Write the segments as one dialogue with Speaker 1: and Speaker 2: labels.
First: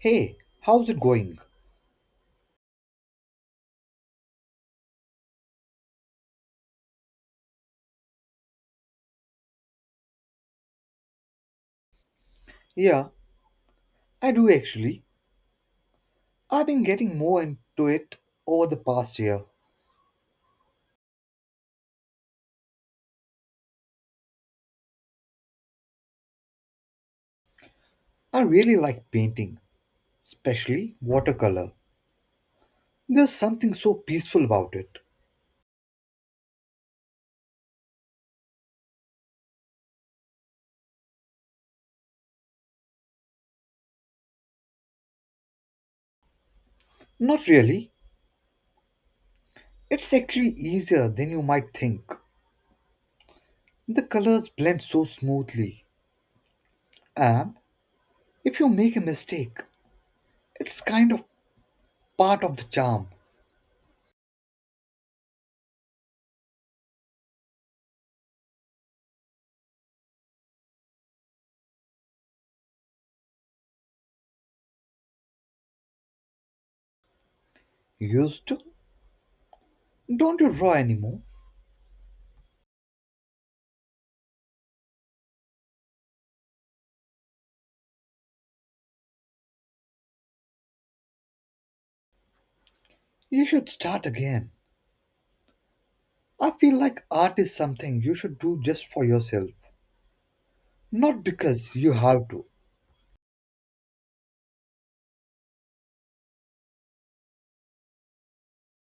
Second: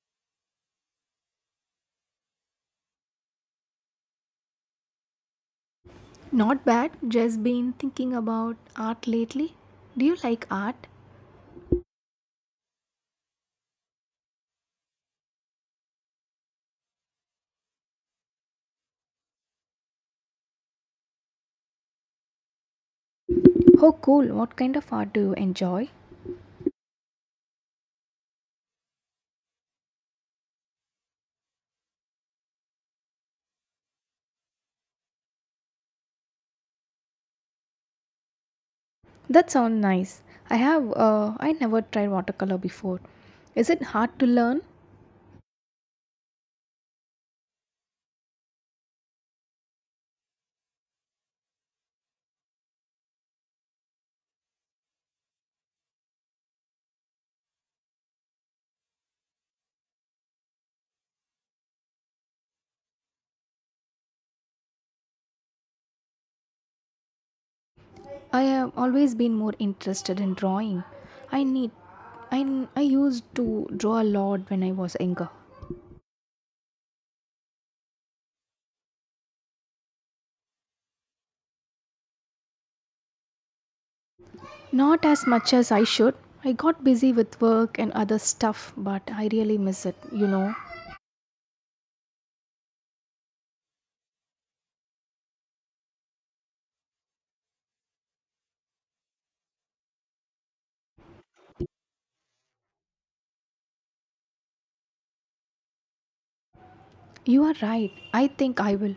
Speaker 1: Hey, how's it going?
Speaker 2: Not bad, just been thinking about art lately. Do you like art?
Speaker 1: Yeah, I do actually. I've been getting more into it over the past year.
Speaker 2: Oh, cool. What kind of art do you enjoy?
Speaker 1: I really like painting, especially watercolor. There's something so peaceful about it.
Speaker 2: That sounds nice. I have, I never tried watercolor before. Is it hard to learn?
Speaker 1: Not really. It's actually easier than you might think. The colors blend so smoothly. And if you make a mistake, it's kind of part of the charm.
Speaker 2: I have always been more interested in drawing. I need I used to draw a lot when I was younger.
Speaker 1: Used to? Don't you draw anymore?
Speaker 2: Not as much as I should. I got busy with work and other stuff, but I really miss it, you know.
Speaker 1: You should start again. I feel like art is something you should do just for yourself, not because you have to.
Speaker 2: You are right. I think I will.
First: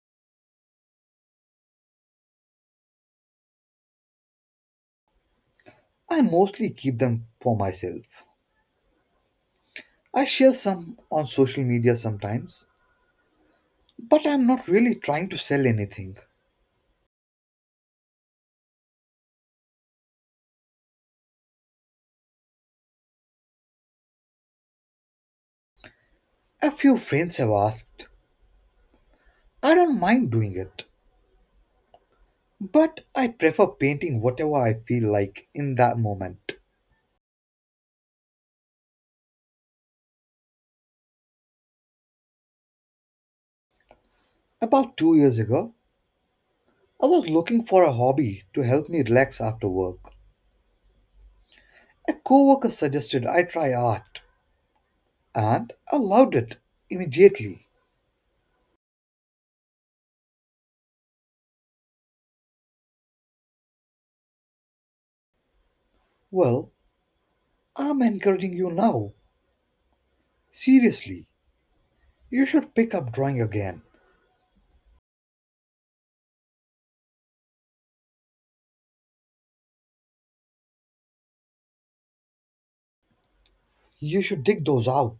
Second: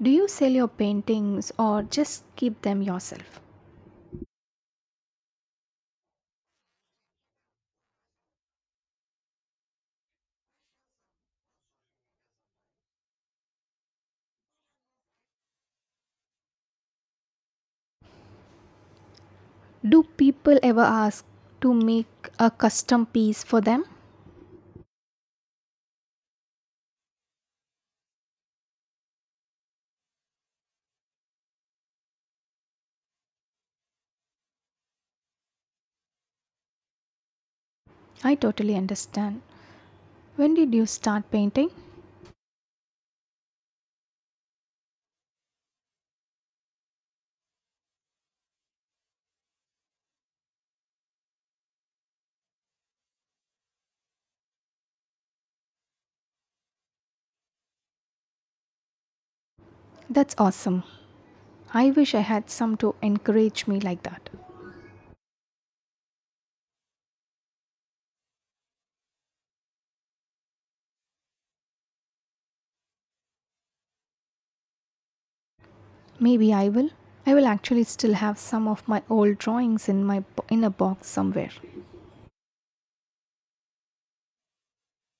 Speaker 2: Do you sell your paintings or just keep them yourself?
Speaker 1: I mostly keep them for myself. I share some on social media sometimes, but I'm not really trying to sell anything.
Speaker 2: Do people ever ask to make a custom piece for them?
Speaker 1: A few friends have asked. I don't mind doing it, but I prefer painting whatever I feel like in that moment.
Speaker 2: I totally understand. When did you start painting?
Speaker 1: About 2 years ago, I was looking for a hobby to help me relax after work. A coworker suggested I try art, and I loved it immediately.
Speaker 2: That's awesome. I wish I had some to encourage me like that.
Speaker 1: Well, I'm encouraging you now. Seriously, you should pick up drawing again.
Speaker 2: Maybe I will. I will actually still have some of my old drawings in in a box somewhere.
Speaker 1: You should dig those out.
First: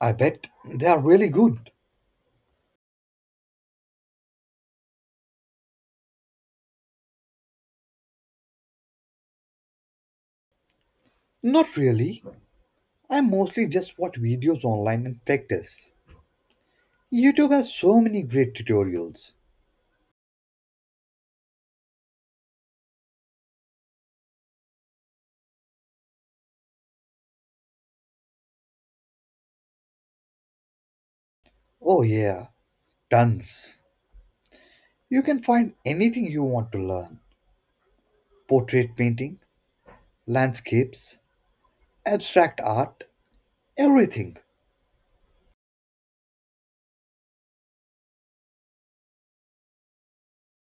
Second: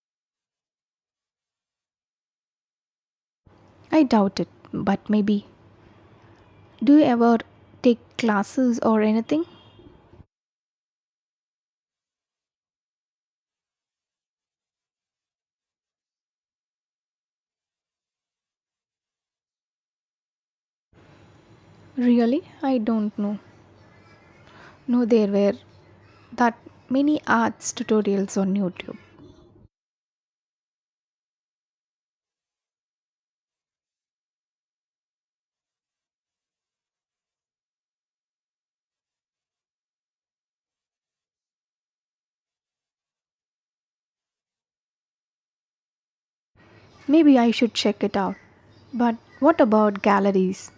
Speaker 1: I bet they are really good.
Speaker 2: I doubt it, but maybe. Do you ever take classes or anything?
Speaker 1: Not really. I mostly just watch videos online and practice. YouTube has so many great tutorials.
Speaker 2: Really? I don't know. No, there were that many arts tutorials on YouTube.
Speaker 1: Oh, yeah, tons. You can find anything you want to learn: portrait painting, landscapes, abstract art, everything.
Speaker 2: Maybe I should check it out. But what about galleries?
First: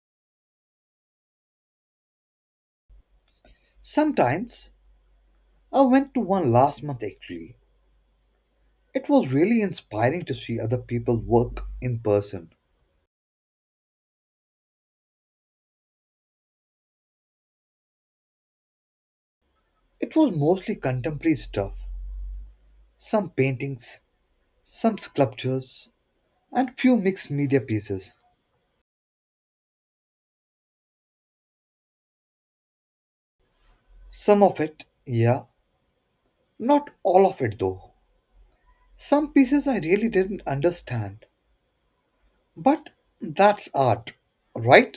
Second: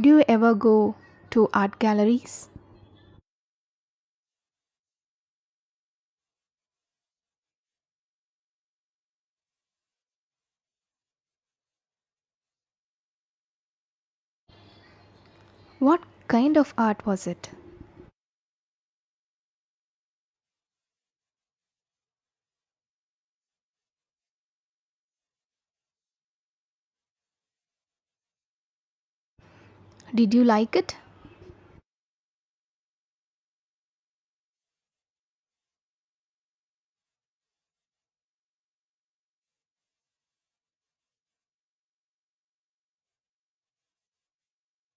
Speaker 2: Do you ever go to art galleries?
Speaker 1: Sometimes. I went to one last month actually. It was really inspiring to see other people work in person.
Speaker 2: What kind of art was it?
Speaker 1: It was mostly contemporary stuff, some paintings, some sculptures, and few mixed media pieces.
Speaker 2: Did you like it?
Speaker 1: Some of it, yeah, not all of it though. Some pieces I really didn't understand. But that's art, right?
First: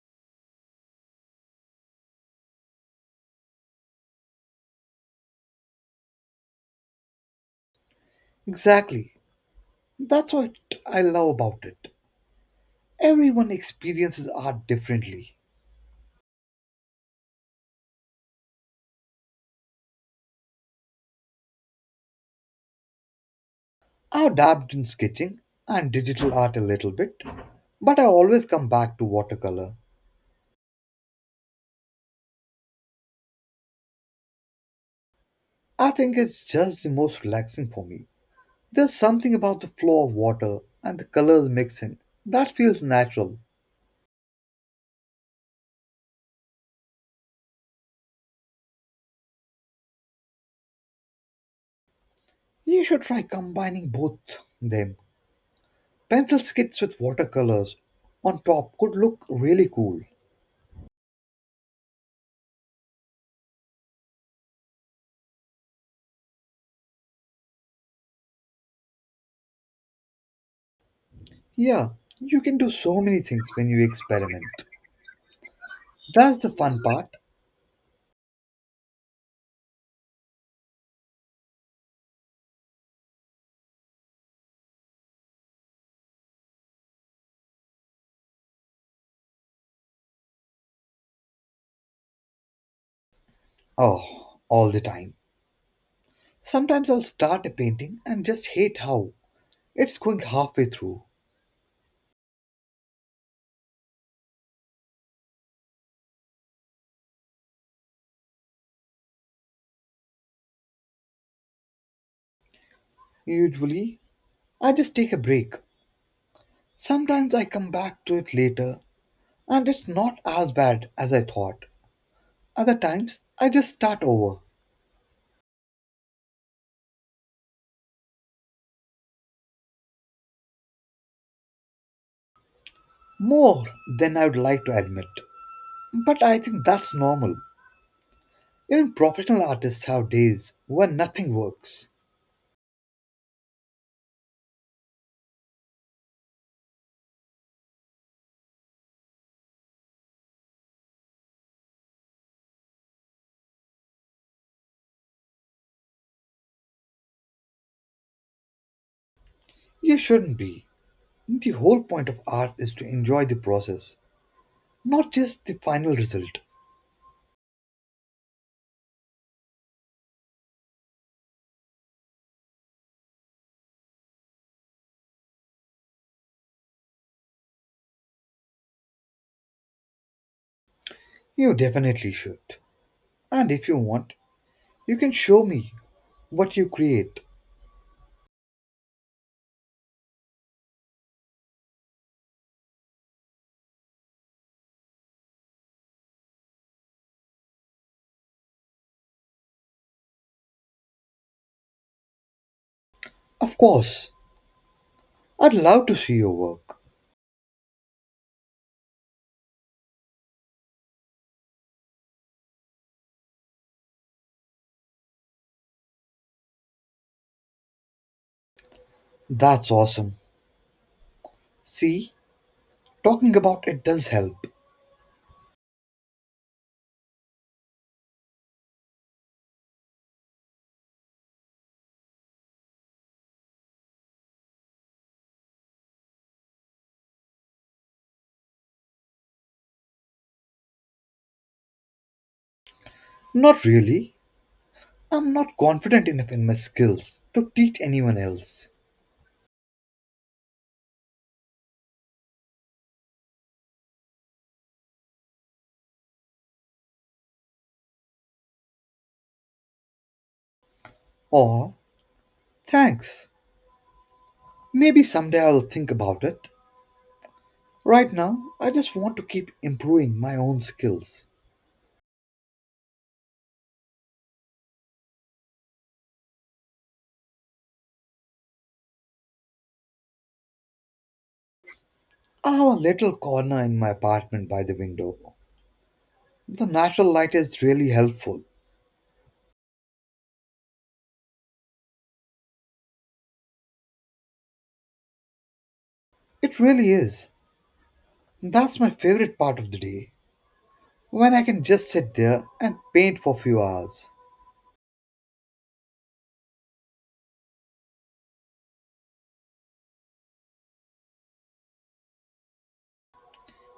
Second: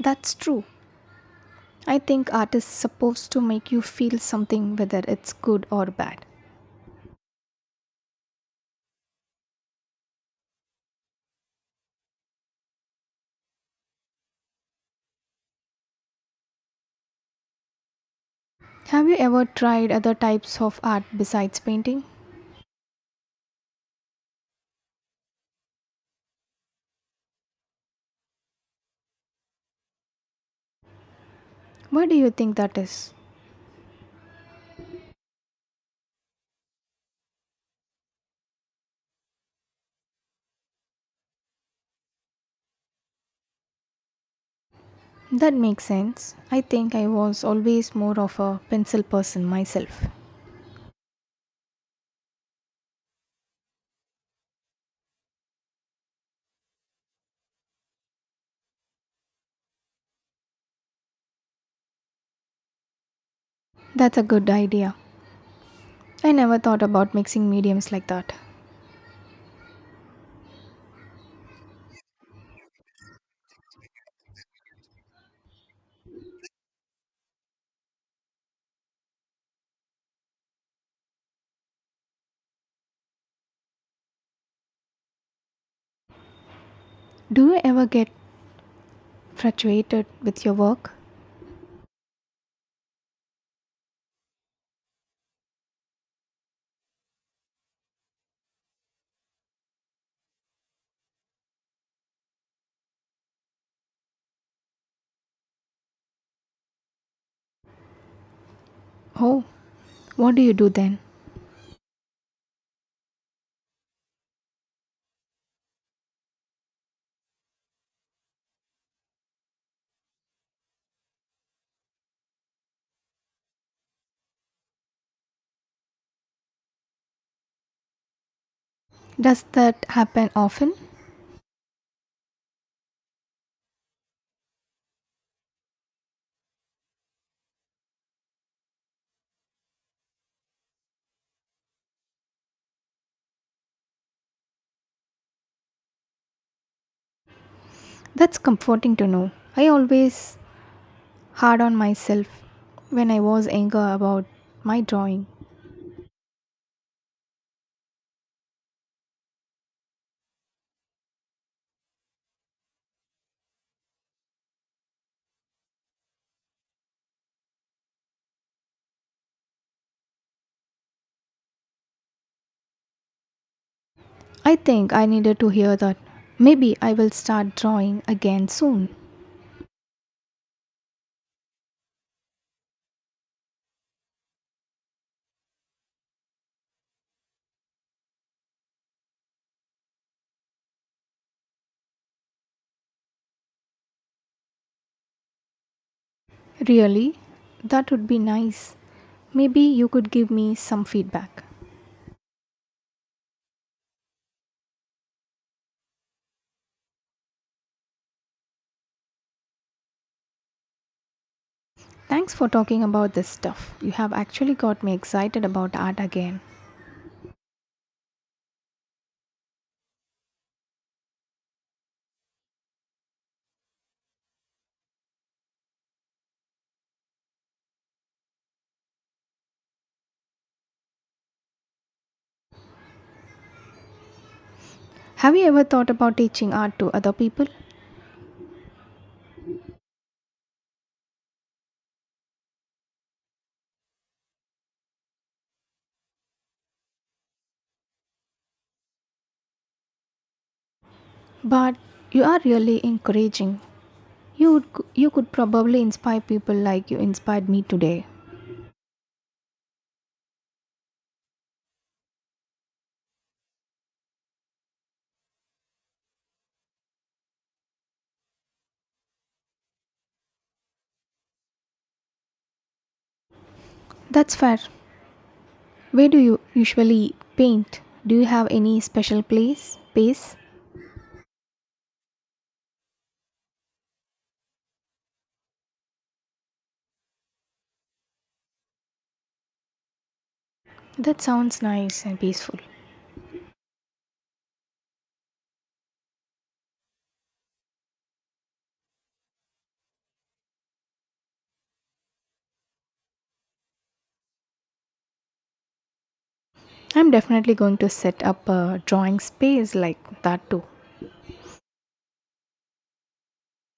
Speaker 2: That's true. I think art is supposed to make you feel something whether it's good or bad.
Speaker 1: Exactly. That's what I love about it. Everyone experiences art differently.
Speaker 2: Have you ever tried other types of art besides painting?
Speaker 1: I've dabbed in sketching and digital art a little bit, but I always come back to watercolor.
Speaker 2: Why do you think that is?
Speaker 1: I think it's just the most relaxing for me. There's something about the flow of water and the colors mixing that feels natural.
Speaker 2: That makes sense. I think I was always more of a pencil person myself.
Speaker 1: You should try combining both them. Pencil skits with watercolors on top could look really cool.
Speaker 2: That's a good idea. I never thought about mixing mediums like that.
Speaker 1: Yeah, you can do so many things when you experiment. That's the fun part.
Speaker 2: Do you ever get frustrated with your work?
Speaker 1: Oh, all the time. Sometimes I'll start a painting and just hate how it's going halfway through.
Speaker 2: Oh, what do you do then?
Speaker 1: Usually, I just take a break. Sometimes I come back to it later and it's not as bad as I thought. Other times, I just start over,
Speaker 2: Does that happen often?
Speaker 1: more than I would like to admit. But I think that's normal. Even professional artists have days when nothing works.
Speaker 2: That's comforting to know. I always hard on myself when I was angry about my drawing.
Speaker 1: You shouldn't be. The whole point of art is to enjoy the process, not just the final result.
Speaker 2: I think I needed to hear that. Maybe I will start drawing again soon.
Speaker 1: You definitely should. And if you want, you can show me what you create.
Speaker 2: Really? That would be nice. Maybe you could give me some feedback.
Speaker 1: Of course, I'd love to see your work.
Speaker 2: Thanks for talking about this stuff. You have actually got me excited about art again.
Speaker 1: That's awesome. See, talking about it does help.
Speaker 2: Have you ever thought about teaching art to other people?
Speaker 1: Not really. I'm not confident enough in my skills to teach anyone else.
Speaker 2: But you are really encouraging. You would, you could probably inspire people like you inspired me today.
Speaker 1: Or, thanks. Maybe someday I'll think about it. Right now, I just want to keep improving my own skills.
Speaker 2: That's fair. Where do you usually paint? Do you have any special place, space?
Speaker 1: I have a little corner in my apartment by the window. The natural light is really helpful.
Speaker 2: That sounds nice and peaceful.
Speaker 1: It really is. That's my favorite part of the day, when I can just sit there and paint for a few hours.
Speaker 2: I'm definitely going to set up a drawing space like that too.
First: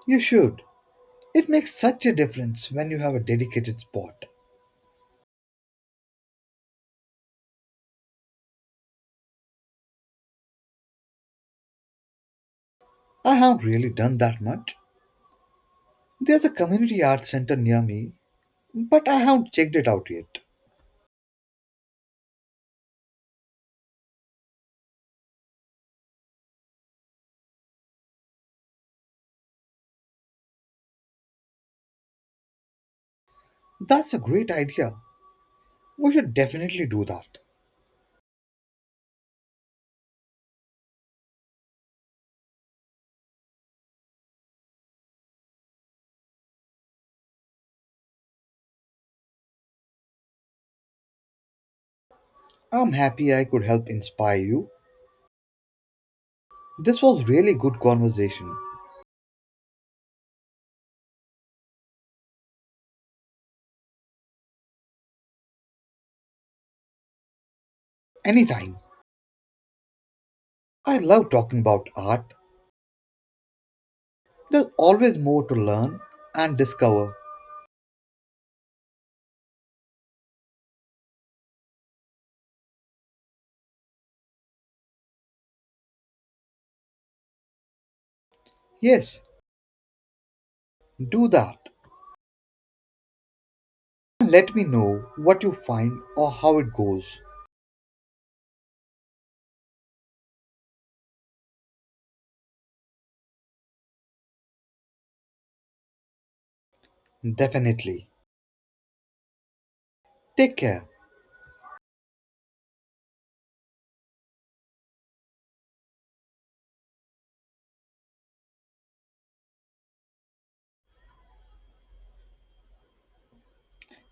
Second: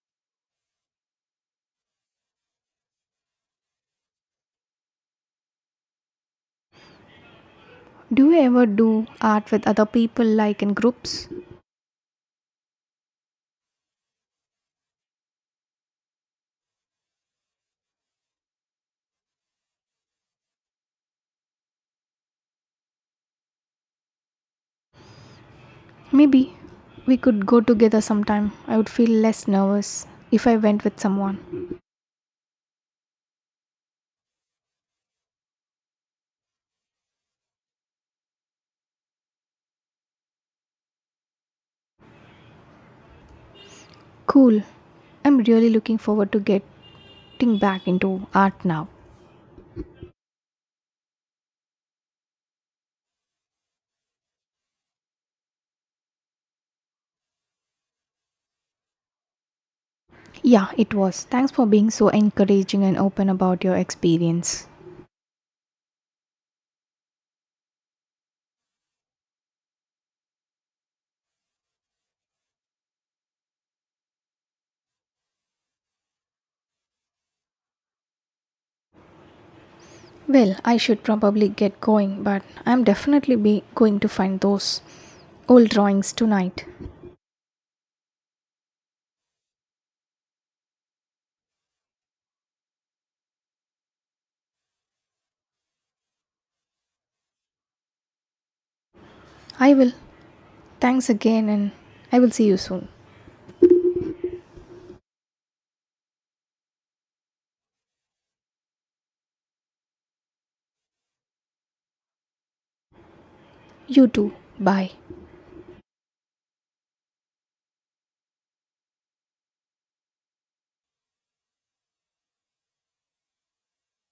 Speaker 1: You should. It makes such a difference when you have a dedicated spot.
Speaker 2: Do you ever do art with other people like in groups?
Speaker 1: I haven't really done that much. There's a community art center near me, but I haven't checked it out yet.
Speaker 2: Maybe we could go together sometime. I would feel less nervous if I went with someone.
Speaker 1: That's a great idea. We should definitely do that.
Speaker 2: Cool. I'm really looking forward to getting back into art now.
Speaker 1: I'm happy I could help inspire you. This was really good conversation.
Speaker 2: Yeah, it was. Thanks for being so encouraging and open about your experience.
Speaker 1: Anytime. I love talking about art. There's always more to learn and discover.
Speaker 2: Well, I should probably get going, but I'm definitely be going to find those old drawings tonight.
Speaker 1: Yes, do that. And let me know what you find or how it goes.
Speaker 2: I will. Thanks again and I will see you soon.
Speaker 1: Definitely. Take care.
Speaker 2: You too. Bye.